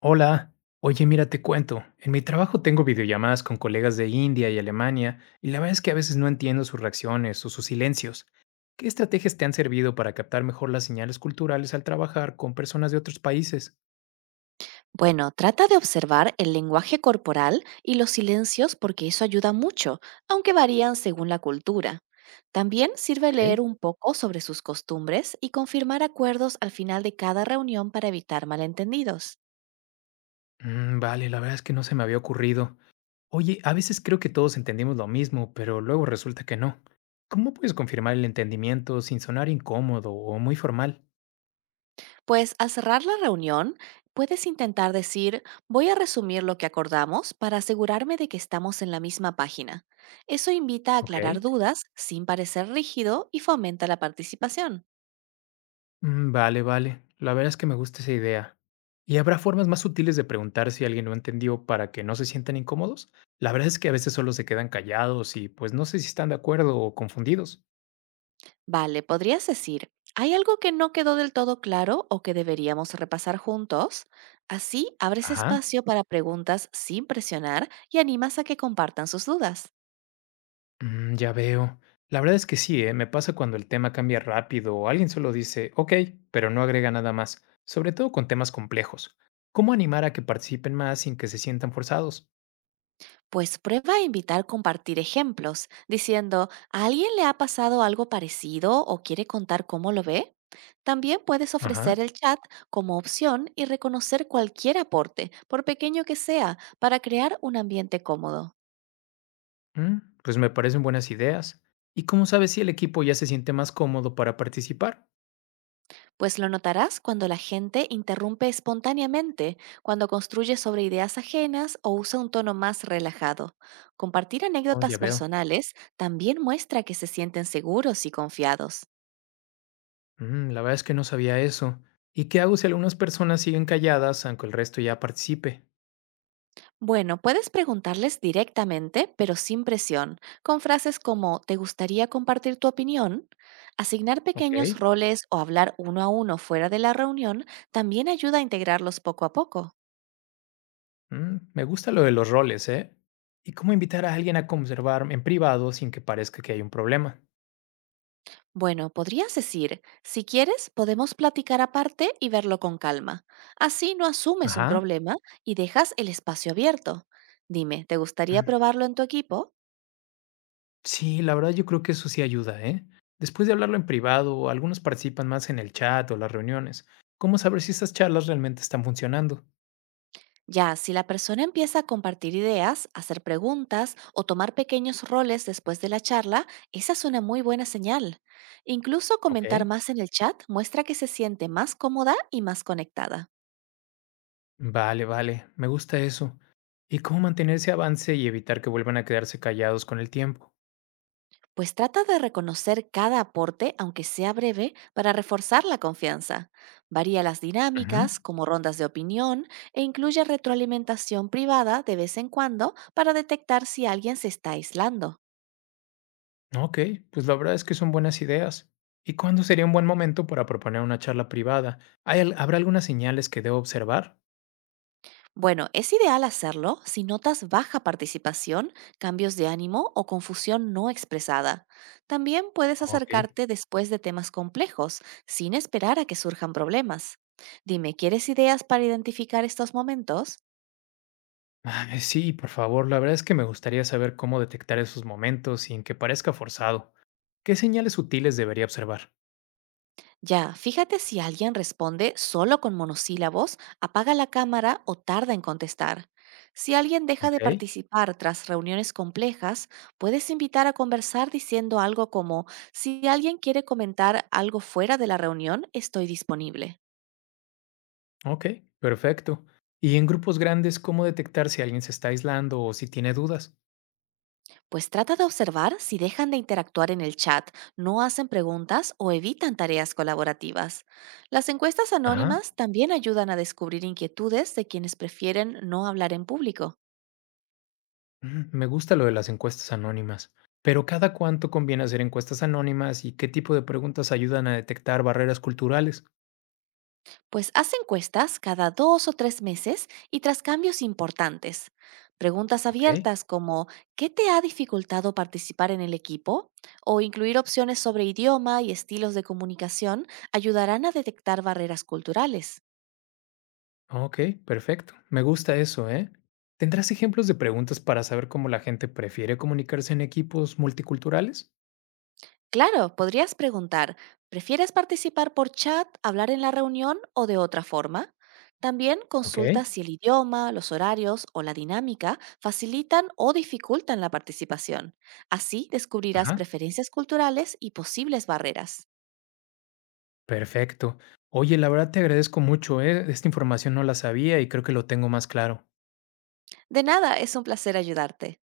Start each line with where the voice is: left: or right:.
left: Hola, oye, mira, te cuento. En mi trabajo tengo videollamadas con colegas de India y Alemania, y la verdad es que a veces no entiendo sus reacciones o sus silencios. ¿Qué estrategias te han servido para captar mejor las señales culturales al trabajar con personas de otros países?
right: Bueno, trata de observar el lenguaje corporal y los silencios porque eso ayuda mucho, aunque varían según la cultura. También sirve leer
left: Ok.
right: un poco sobre sus costumbres y confirmar acuerdos al final de cada reunión para evitar malentendidos.
left: Vale, la verdad es que no se me había ocurrido. Oye, a veces creo que todos entendimos lo mismo, pero luego resulta que no. ¿Cómo puedes confirmar el entendimiento sin sonar incómodo o muy formal?
right: Pues al cerrar la reunión, puedes intentar decir, voy a resumir lo que acordamos para asegurarme de que estamos en la misma página. Eso invita a
left: Ok.
right: aclarar dudas sin parecer rígido y fomenta la participación.
left: Vale, vale. La verdad es que me gusta esa idea. ¿Y habrá formas más sutiles de preguntar si alguien no entendió para que no se sientan incómodos? La verdad es que a veces solo se quedan callados y pues no sé si están de acuerdo o confundidos.
right: Vale, ¿podrías decir, hay algo que no quedó del todo claro o que deberíamos repasar juntos? Así abres
left: Ajá.
right: espacio para preguntas sin presionar y animas a que compartan sus dudas.
left: Ya veo. La verdad es que sí, ¿eh? Me pasa cuando el tema cambia rápido o alguien solo dice, ok, pero no agrega nada más, sobre todo con temas complejos. ¿Cómo animar a que participen más sin que se sientan forzados?
right: Pues prueba a invitar compartir ejemplos, diciendo, ¿a alguien le ha pasado algo parecido o quiere contar cómo lo ve? También puedes
left: Ajá.
right: ofrecer el chat como opción y reconocer cualquier aporte, por pequeño que sea, para crear un ambiente cómodo.
left: Pues me parecen buenas ideas. ¿Y cómo sabes si el equipo ya se siente más cómodo para participar?
right: Pues lo notarás cuando la gente interrumpe espontáneamente, cuando construye sobre ideas ajenas o usa un tono más relajado. Compartir
left: Oh,
right: anécdotas
left: ya veo.
right: personales también muestra que se sienten seguros y confiados.
left: La verdad es que no sabía eso. ¿Y qué hago si algunas personas siguen calladas aunque el resto ya participe?
right: Bueno, puedes preguntarles directamente, pero sin presión, con frases como ¿te gustaría compartir tu opinión? Asignar pequeños
left: Ok.
right: roles o hablar uno a uno fuera de la reunión también ayuda a integrarlos poco a poco.
left: Me gusta lo de los roles, ¿eh? ¿Y cómo invitar a alguien a conservar en privado sin que parezca que hay un problema?
right: Bueno, podrías decir, si quieres, podemos platicar aparte y verlo con calma. Así no asumes un
left: Ajá.
right: problema y dejas el espacio abierto. Dime, ¿te gustaría
left: Mm.
right: probarlo en tu equipo?
left: Sí, la verdad yo creo que eso sí ayuda, ¿eh? Después de hablarlo en privado, algunos participan más en el chat o las reuniones. ¿Cómo saber si estas charlas realmente están funcionando?
right: Ya, si la persona empieza a compartir ideas, hacer preguntas o tomar pequeños roles después de la charla, esa es una muy buena señal. Incluso
left: Ok.
right: comentar más en el chat muestra que se siente más cómoda y más conectada.
left: Vale, vale, me gusta eso. ¿Y cómo mantener ese avance y evitar que vuelvan a quedarse callados con el tiempo?
right: Pues trata de reconocer cada aporte, aunque sea breve, para reforzar la confianza. Varía las
left: Ujú.
right: dinámicas, como rondas de opinión, e incluye retroalimentación privada de vez en cuando para detectar si alguien se está aislando.
left: Ok, pues la verdad es que son buenas ideas. ¿Y cuándo sería un buen momento para proponer una charla privada? ¿Habrá algunas señales que debo observar?
right: Bueno, es ideal hacerlo si notas baja participación, cambios de ánimo o confusión no expresada. También puedes
left: Ok.
right: acercarte después de temas complejos, sin esperar a que surjan problemas. Dime, ¿quieres ideas para identificar estos momentos?
left: Ay, sí, por favor, la verdad es que me gustaría saber cómo detectar esos momentos sin que parezca forzado. ¿Qué señales sutiles debería observar?
right: Ya, fíjate si alguien responde solo con monosílabos, apaga la cámara o tarda en contestar. Si alguien deja de
left: Ok.
right: participar tras reuniones complejas, puedes invitar a conversar diciendo algo como, si alguien quiere comentar algo fuera de la reunión, estoy disponible.
left: Ok, perfecto. ¿Y en grupos grandes cómo detectar si alguien se está aislando o si tiene dudas?
right: Pues trata de observar si dejan de interactuar en el chat, no hacen preguntas o evitan tareas colaborativas. Las encuestas
left: Ajá.
right: anónimas también ayudan a descubrir inquietudes de quienes prefieren no hablar en público.
left: Ujú. Me gusta lo de las encuestas anónimas, pero ¿cada cuánto conviene hacer encuestas anónimas y qué tipo de preguntas ayudan a detectar barreras culturales?
right: Pues haz encuestas cada dos o tres meses y tras cambios importantes. Preguntas
left: Ok,
right: abiertas como ¿qué te ha dificultado participar en el equipo? O incluir opciones sobre idioma y estilos de comunicación ayudarán a detectar barreras culturales.
left: ok, perfecto. Me gusta eso, ¿eh? ¿Tendrás ejemplos de preguntas para saber cómo la gente prefiere comunicarse en equipos multiculturales?
right: Claro, podrías preguntar, ¿prefieres participar por chat, hablar en la reunión o de otra forma? También
left: Ok,
right: consulta si el idioma, los horarios o la dinámica facilitan o dificultan la participación. Así descubrirás
left: ajá,
right: preferencias culturales y posibles barreras.
left: perfecto. Oye, la verdad te agradezco mucho, ¿eh? Esta información no la sabía y creo que lo tengo más claro.
right: De nada, es un placer ayudarte.